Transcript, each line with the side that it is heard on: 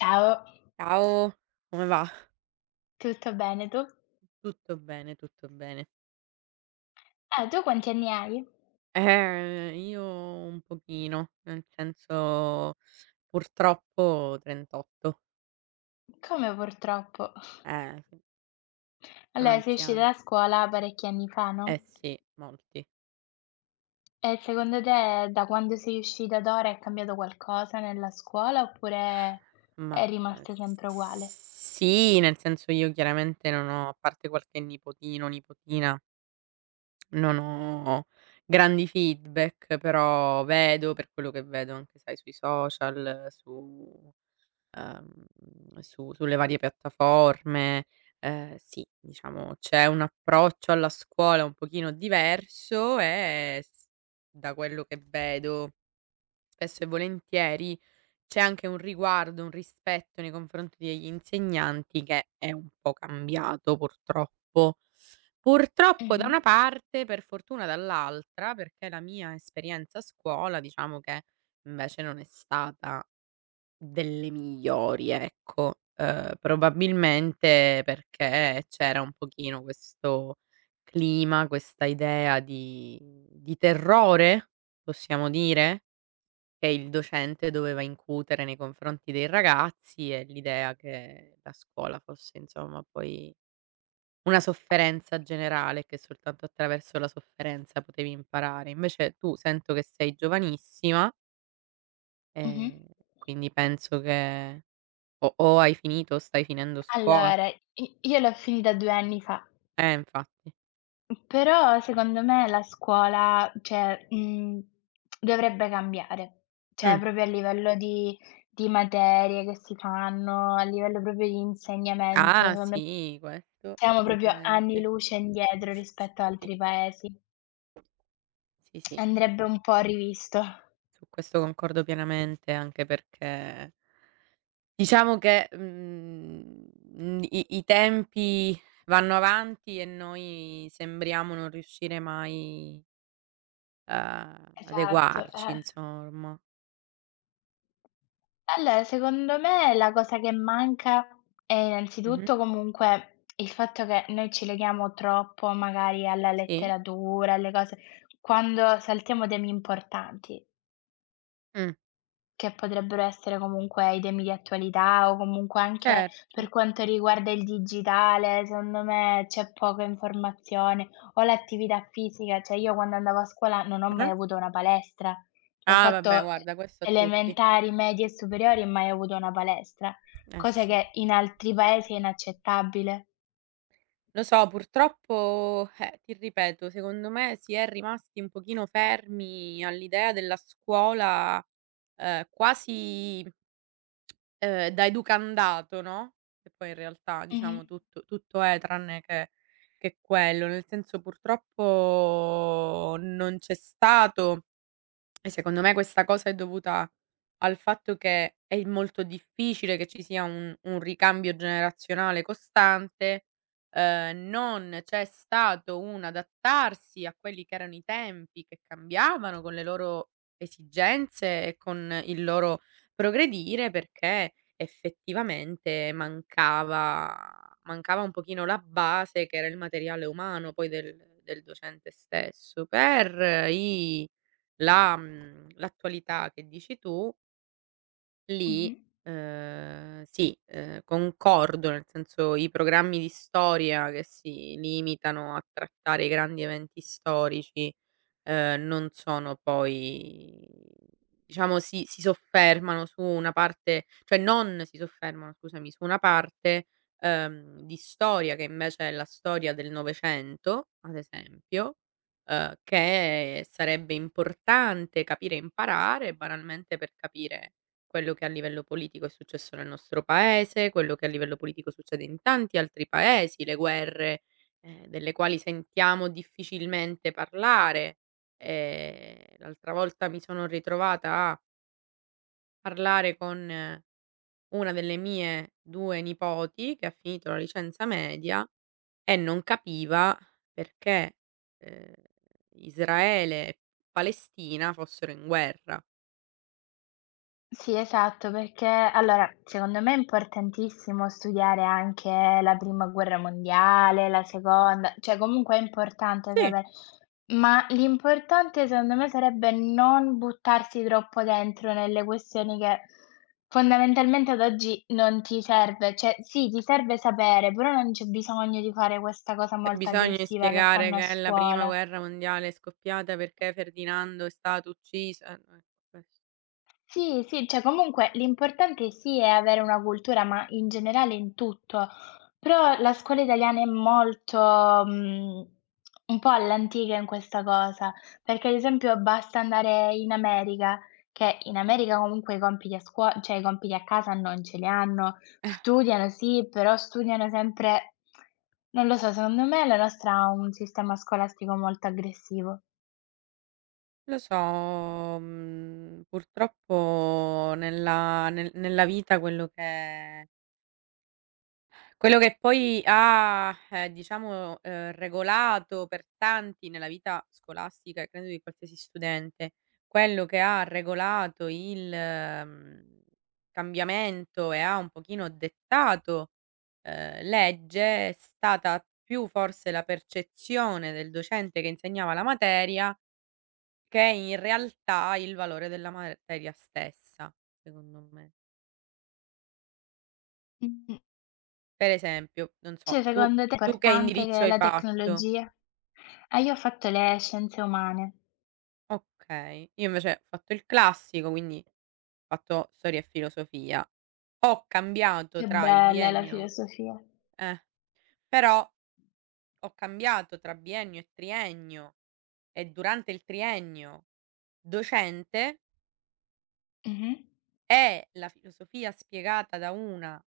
left: Ciao,
right: Ciao, come va?
left: tutto bene tu?
right: Tutto bene, tutto bene.
left: Ah, tu quanti anni hai?
right: Io un pochino, nel senso purtroppo 38.
left: Come purtroppo?
right: Sì, sono
left: Allora, sei uscita
right: anziana.
left: da scuola parecchi anni fa, no?
right: Eh sì, molti.
left: E secondo te da quando sei uscita ad ora è cambiato qualcosa nella scuola oppure è
right: Ma eh,
left: rimasto sempre uguale?
right: sì, nel senso io chiaramente non ho, a parte qualche nipotino, nipotina, non ho grandi feedback, però vedo per quello che vedo anche, sai, sui social, su ehm, mhmm, su sulle varie piattaforme. Sì, diciamo c'è un approccio alla scuola un pochino diverso e s da quello che vedo, spesso e volentieri, c'è anche un riguardo, un rispetto nei confronti degli insegnanti che è un po' cambiato purtroppo. Purtroppo da
left: Mh-mh,
right: una parte, per fortuna dall'altra, perché la mia esperienza a scuola diciamo che invece non è stata delle migliori, ecco. Probabilmente perché c'era un pochino questo clima, questa idea di terrore, possiamo dire, che il docente doveva incutere nei confronti dei ragazzi e l'idea che la scuola fosse insomma poi una sofferenza generale, che soltanto attraverso la sofferenza potevi imparare. Invece tu sento che sei giovanissima,
left: mh-mh.
right: ehm, quindi penso che o hai finito o stai finendo scuola.
left: Allora, i io l'ho finita 2 anni fa.
right: Infatti.
left: Però secondo me la scuola, cioè, dovrebbe cambiare. Cioè,
right: Mh.
left: proprio a livello di materie che si fanno, a livello proprio di insegnamento,
right: Ah,
left: secondo me
right: sì, questo
left: siamo proprio anni
right: assolutamente.
left: luce indietro rispetto a
right: Sì,
left: altri paesi.
right: sì, sì, su
left: Andrebbe un po' rivisto.
right: su questo concordo pienamente, anche perché diciamo che, i tempi vanno avanti e noi sembriamo non riuscire mai a
left: Esatto,
right: adeguarci,
left: eh.
right: insomma.
left: Allora, secondo me la cosa che manca è
right: Mh-mh.
left: innanzitutto comunque il fatto che noi ci leghiamo troppo magari alla
right: Sì?
left: letteratura, alle cose, quando saltiamo temi importanti.
right: Mh,
left: Che potrebbero essere comunque i temi di attualità o comunque anche per
right: certo.
left: quanto riguarda il digitale, secondo me c'è poca informazione, o l'attività fisica, cioè io quando andavo a scuola non ho mai
right: Ah-ah.
left: avuto una palestra. Cioè, ho
right: Ah,
left: fatto
right: vabbè guarda questo a tutti.
left: elementari, medie e superiori e mai avuto una palestra,
right: Eh
left: cosa
right: sì.
left: che in altri paesi è inaccettabile.
right: Lo so, purtroppo, ti ripeto, secondo me si è rimasti un pochino fermi all'idea della scuola, quasi, da educandato, no, che poi in realtà,
left: Mh-mh,
right: diciamo, tutto è tranne che quello. Nel senso, purtroppo non c'è stato e secondo me questa cosa è dovuta al fatto che è molto difficile che ci sia un ricambio generazionale costante, non c'è stato un adattarsi a quelli che erano i tempi che cambiavano con le loro esigenze e con il loro progredire, perché effettivamente mancava un pochino la base che era il materiale umano poi del docente stesso per l'attualità che dici tu,
left: mh-mh.
right: lì, sì, concordo, nel senso i programmi di storia che si limitano a trattare i grandi eventi storici, non sono poi diciamo si soffermano su una parte, cioè non si soffermano, scusami, su una parte, di storia che invece è la storia del Novecento, ad esempio, che sarebbe importante capire e imparare banalmente per capire quello che a livello politico è successo nel nostro paese, quello che a livello politico succede in tanti altri paesi, le guerre, delle quali sentiamo difficilmente parlare. L'altra volta mi sono ritrovata a parlare con una delle mie 2 nipoti che ha finito la licenza media e non capiva perché, ehm, Israele e Palestina fossero in guerra.
left: Sì, esatto, perché allora secondo me è importantissimo studiare anche la prima guerra mondiale, la seconda, cioè comunque è importante
right: Sì,
left: saper, ma l'importante secondo me sarebbe non buttarsi troppo dentro nelle questioni che fondamentalmente ad oggi non ti serve, cioè sì, ti serve sapere, però non c'è bisogno di fare questa cosa
right: c'è
left: molto
right: bisogno di
left: aggressiva che
right: spiegare
left: fanno a
right: che la prima
left: scuola.
right: guerra mondiale è scoppiata perché Ferdinando è stato ucciso, no, ques
left: Sì, sì, cioè comunque l'importante sì è avere una cultura, ma in generale in tutto. Però la scuola italiana è molto, un po' all'antica in questa cosa, perché ad esempio basta andare in America, che in America comunque i compiti a scuo cioè i compiti a casa non ce li hanno, studiano sì, però studiano sempre, non lo so, secondo me la nostra ha un sistema scolastico molto aggressivo.
right: Lo so, purtroppo nella vita quello che quello che poi ha, diciamo, regolato per tanti nella vita scolastica e credo di qualsiasi studente, quello che ha regolato il, cambiamento e ha un pochino dettato, legge è stata più forse la percezione del docente che insegnava la materia, che in realtà il valore della materia stessa, secondo me.
left: Mh-mh.
right: Per esempio, non so,
left: Cioè,
right: tu
left: secondo te è
right: tu che
left: importante che
right: indirizzo hai
left: la
right: fatto?
left: tecnologia? Ah, io ho fatto le scienze umane.
right: Okay. Io invece ho fatto il classico, quindi ho fatto storia e filosofia. Ho cambiato
left: Che
right: tra il
left: bella la
right: biennio
left: filosofia.
right: eh, però ho cambiato tra biennio e triennio e durante il triennio docente
left: Mh-mh.
right: e la filosofia spiegata da una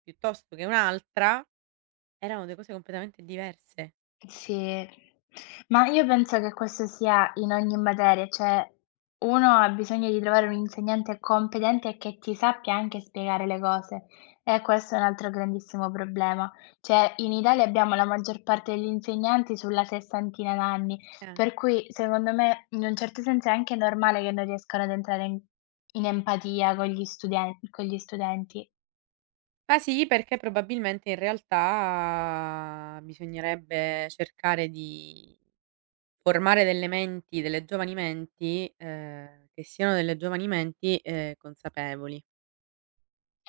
right: piuttosto che un'altra erano 2 cose completamente diverse.
left: Sì, ma io penso che questo sia in ogni materia, cioè uno ha bisogno di trovare un insegnante competente che ti sappia anche spiegare le cose e questo è un altro grandissimo problema. Cioè in Italia abbiamo la maggior parte degli insegnanti sulla sessantina d'anni,
right: Eh.
left: per cui secondo me in un certo senso è anche normale che non riescano ad entrare in in empatia con gli studenti.
right: Ma sì, perché probabilmente in realtà bisognerebbe cercare di formare delle menti, delle giovani menti, che siano delle giovani menti, consapevoli.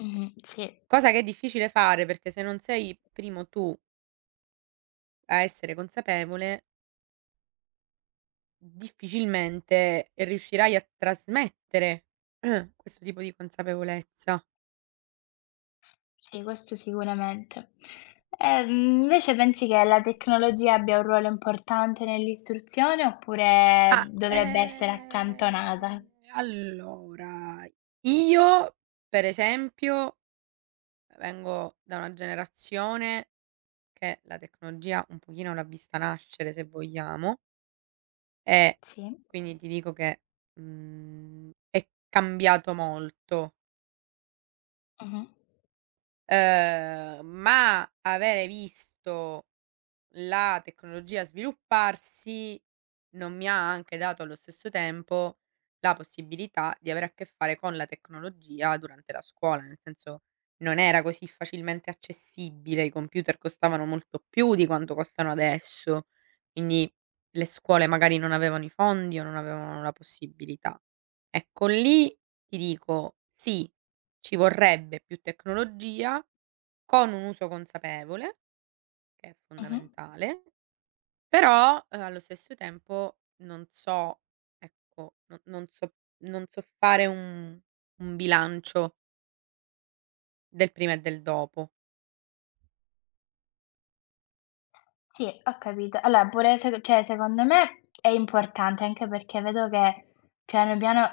left: Mh-mh, sì.
right: Cosa che è difficile fare perché se non sei primo tu a essere consapevole, difficilmente riuscirai a trasmettere questo tipo di consapevolezza.
left: Sì, questo sicuramente. Ehm, Invece pensi che la tecnologia abbia un ruolo importante nell'istruzione oppure
right: Ah,
left: dovrebbe essere accantonata?
right: allora, io per esempio vengo da una generazione che la tecnologia un pochino l'ha vista nascere, se vogliamo. Eh,
left: Sì.
right: quindi ti dico che, è cambiato molto,
left: Mh-mh.
right: ma avere visto la tecnologia svilupparsi, non mi ha anche dato allo stesso tempo la possibilità di avere a che fare con la tecnologia durante la scuola, nel senso non era così facilmente accessibile, i computer costavano molto più di quanto costano adesso, quindi le scuole magari non avevano i fondi o non avevano la possibilità. Ecco, lì ti dico sì, ci vorrebbe più tecnologia con un uso consapevole, che è
left: Mh-mh.
right: fondamentale, però, allo stesso tempo non so fare un bilancio del prima e del dopo.
left: Sì, ho capito. Allora pure sec cioè secondo me è importante, anche perché vedo che piano piano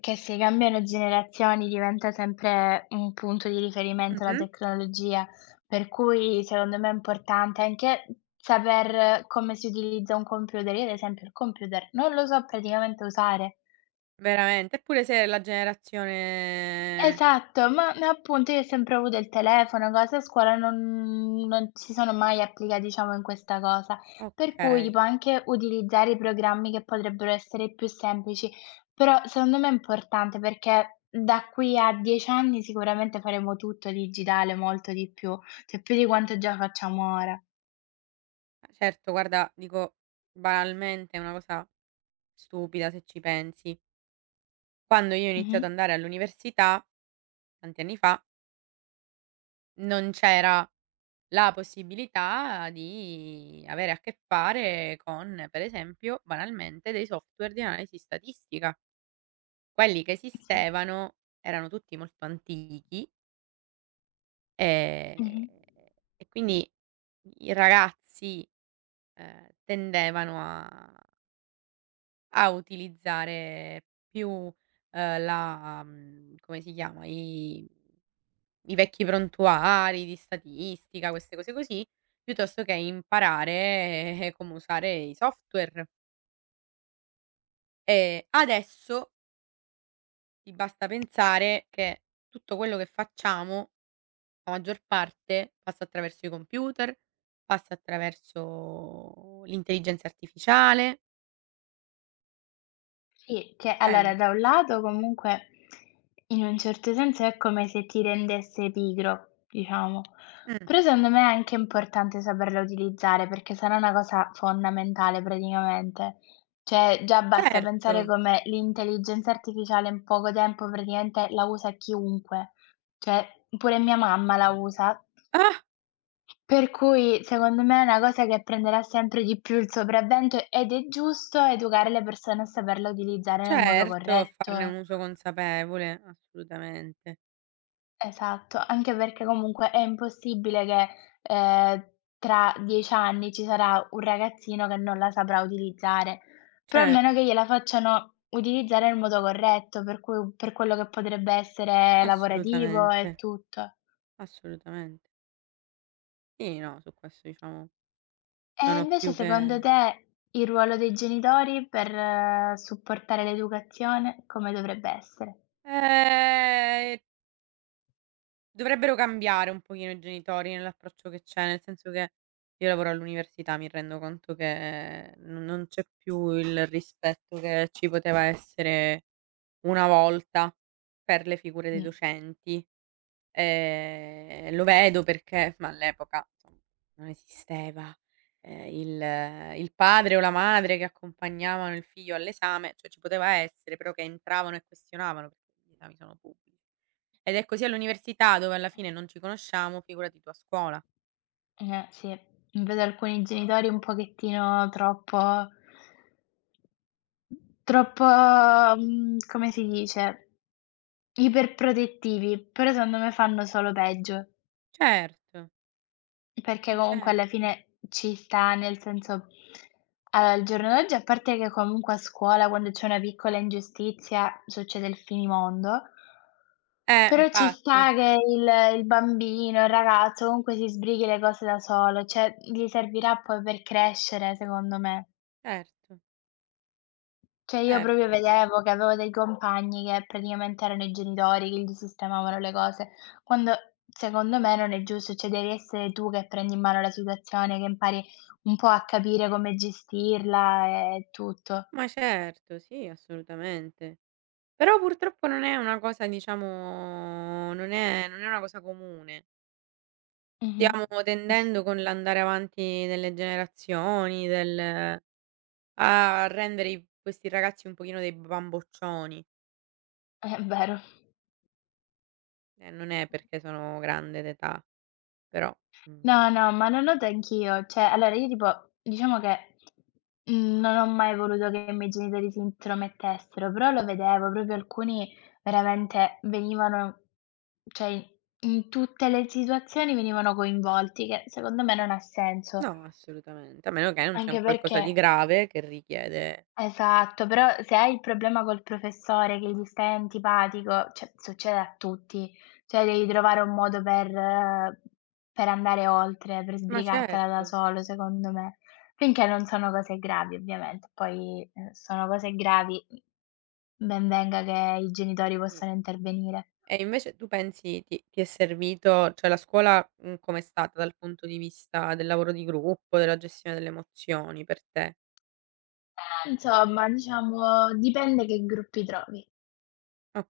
left: che si cambiano generazioni diventa sempre un punto di riferimento la
right: Mh-mh.
left: tecnologia, per cui secondo me è importante anche saper come si utilizza un computer. Io ad esempio il computer non lo so praticamente usare.
right: Veramente. Eppure se la generazione
left: Esatto, ma appunto io ho sempre avuto il telefono, cose a scuola non si sono mai applica diciamo in questa cosa, per cui
right: okay.
left: tipo anche utilizzare i programmi che potrebbero essere più semplici, però secondo me è importante perché da qui a 10 anni sicuramente faremo tutto digitale, molto di più, cioè più di quanto già facciamo ora.
right: Ah, certo, guarda, dico banalmente è una cosa stupida se ci pensi. Quando io ho
left: Mh-mh.
right: iniziato ad andare all'università, tanti anni fa, non c'era la possibilità di avere a che fare con, per esempio, banalmente, dei software di analisi statistica. Quelli che
left: Sì.
right: esistevano erano tutti molto antichi, ehm,
left: Mh-mh.
right: e quindi i ragazzi, tendevano a utilizzare più, come si chiama, i vecchi prontuari di statistica, queste cose così, piuttosto che imparare come usare i software. E adesso ti basta pensare che tutto quello che facciamo, la maggior parte, passa attraverso i computer, passa attraverso l'intelligenza artificiale.
left: Sì, che allora da un
right: Pensaci.
left: lato comunque in un certo senso è come se ti rendesse pigro, diciamo.
right: Mh,
left: Però secondo me è anche importante saperla utilizzare perché sarà una cosa fondamentale praticamente. Cioè già basta pensare
right: certo.
left: come l'intelligenza artificiale in poco tempo praticamente la usa chiunque. Cioè pure mia mamma la usa, per cui, secondo me, è una cosa che prenderà sempre di più il sopravvento ed è giusto educare le persone a saperla utilizzare nel modo
right: Certo, farne un
left: corretto.
right: uso consapevole, assolutamente.
left: Esatto, anche perché comunque è impossibile che, ehm, tra 10 anni ci sarà un ragazzino che non la saprà utilizzare, però almeno
right: Certo,
left: che gliela facciano utilizzare nel modo corretto, per cui per quello che potrebbe essere lavorativo
right: assolutamente,
left: e tutto.
right: assolutamente. Sì, no, su questo diciamo
left: E
right: non ho
left: invece
right: più
left: secondo
right: che
left: te il ruolo dei genitori per supportare l'educazione come dovrebbe essere?
right: ehm, dovrebbero cambiare un pochino i genitori nell'approccio che c'è, nel senso che io lavoro all'università, mi rendo conto che no non c'è più il rispetto che ci poteva essere una volta per le figure dei
left: Mh,
right: docenti. Lo vedo perché ma all'epoca, insomma, non esisteva, il padre o la madre che accompagnavano il figlio all'esame, cioè ci poteva essere, però che entravano e questionavano perché gli esami sono pubblici. Ed è così all'università dove alla fine non ci conosciamo, figurati tu a scuola.
left: eh sì, vedo alcuni genitori un pochettino troppo troppo, come si dice, iperprotettivi, però secondo me fanno solo peggio.
right: Certo,
left: Perché
right: ma
left: comunque alla
right: certo.
left: fine ci sta, nel senso allora al giorno d'oggi, a parte che comunque a scuola quando c'è una piccola ingiustizia succede il finimondo, però ci
right: Infatti,
left: sta che il bambino, il ragazzo comunque si sbrighi le cose da solo, cioè gli servirà poi per crescere secondo me.
right: certo,
left: Cioè io proprio
right: certo.
left: vedevo che avevo dei compagni che praticamente erano i genitori che gli sistemavano le cose, quando secondo me non è giusto, cioè devi essere tu che prendi in mano la situazione, che impari un po' a capire come gestirla e tutto.
right: Ma certo, sì, assolutamente. Però purtroppo non è una cosa diciamo non è una cosa comune.
left: Mh-mh.
right: Stiamo
left: Sì,
right: tendendo con l'andare avanti delle generazioni, del a rendere i questi ragazzi un pochino dei bamboccioni,
left: è vero.
right: e non è perché sono grande d'età, però,
left: No, no,
right: mhmm,
left: ma lo noto anch'io. Cioè, allora io tipo diciamo che, non ho mai voluto che i miei genitori si intromettessero, però lo vedevo, proprio alcuni veramente venivano, cioè in in tutte le situazioni venivano coinvolti, che secondo me non ha senso,
right: no, assolutamente, a meno che non c'è un
left: anche
right: qualcosa di
left: perché,
right: grave che richiede
left: esatto, però se hai il problema col professore che gli stai antipatico, cioè succede a tutti, cioè devi trovare un modo per andare oltre, per
right: ma
left: sbrigartela da
right: certo,
left: solo secondo me, finché non sono cose gravi ovviamente, poi, sono cose gravi, ben venga che i genitori
right: sì.
left: possano intervenire.
right: E invece tu pensi ti è servito cioè la scuola, com'è stata dal punto di vista del lavoro di gruppo, della gestione delle emozioni per te?
left: Insomma, diciamo dipende che gruppi trovi.
right: O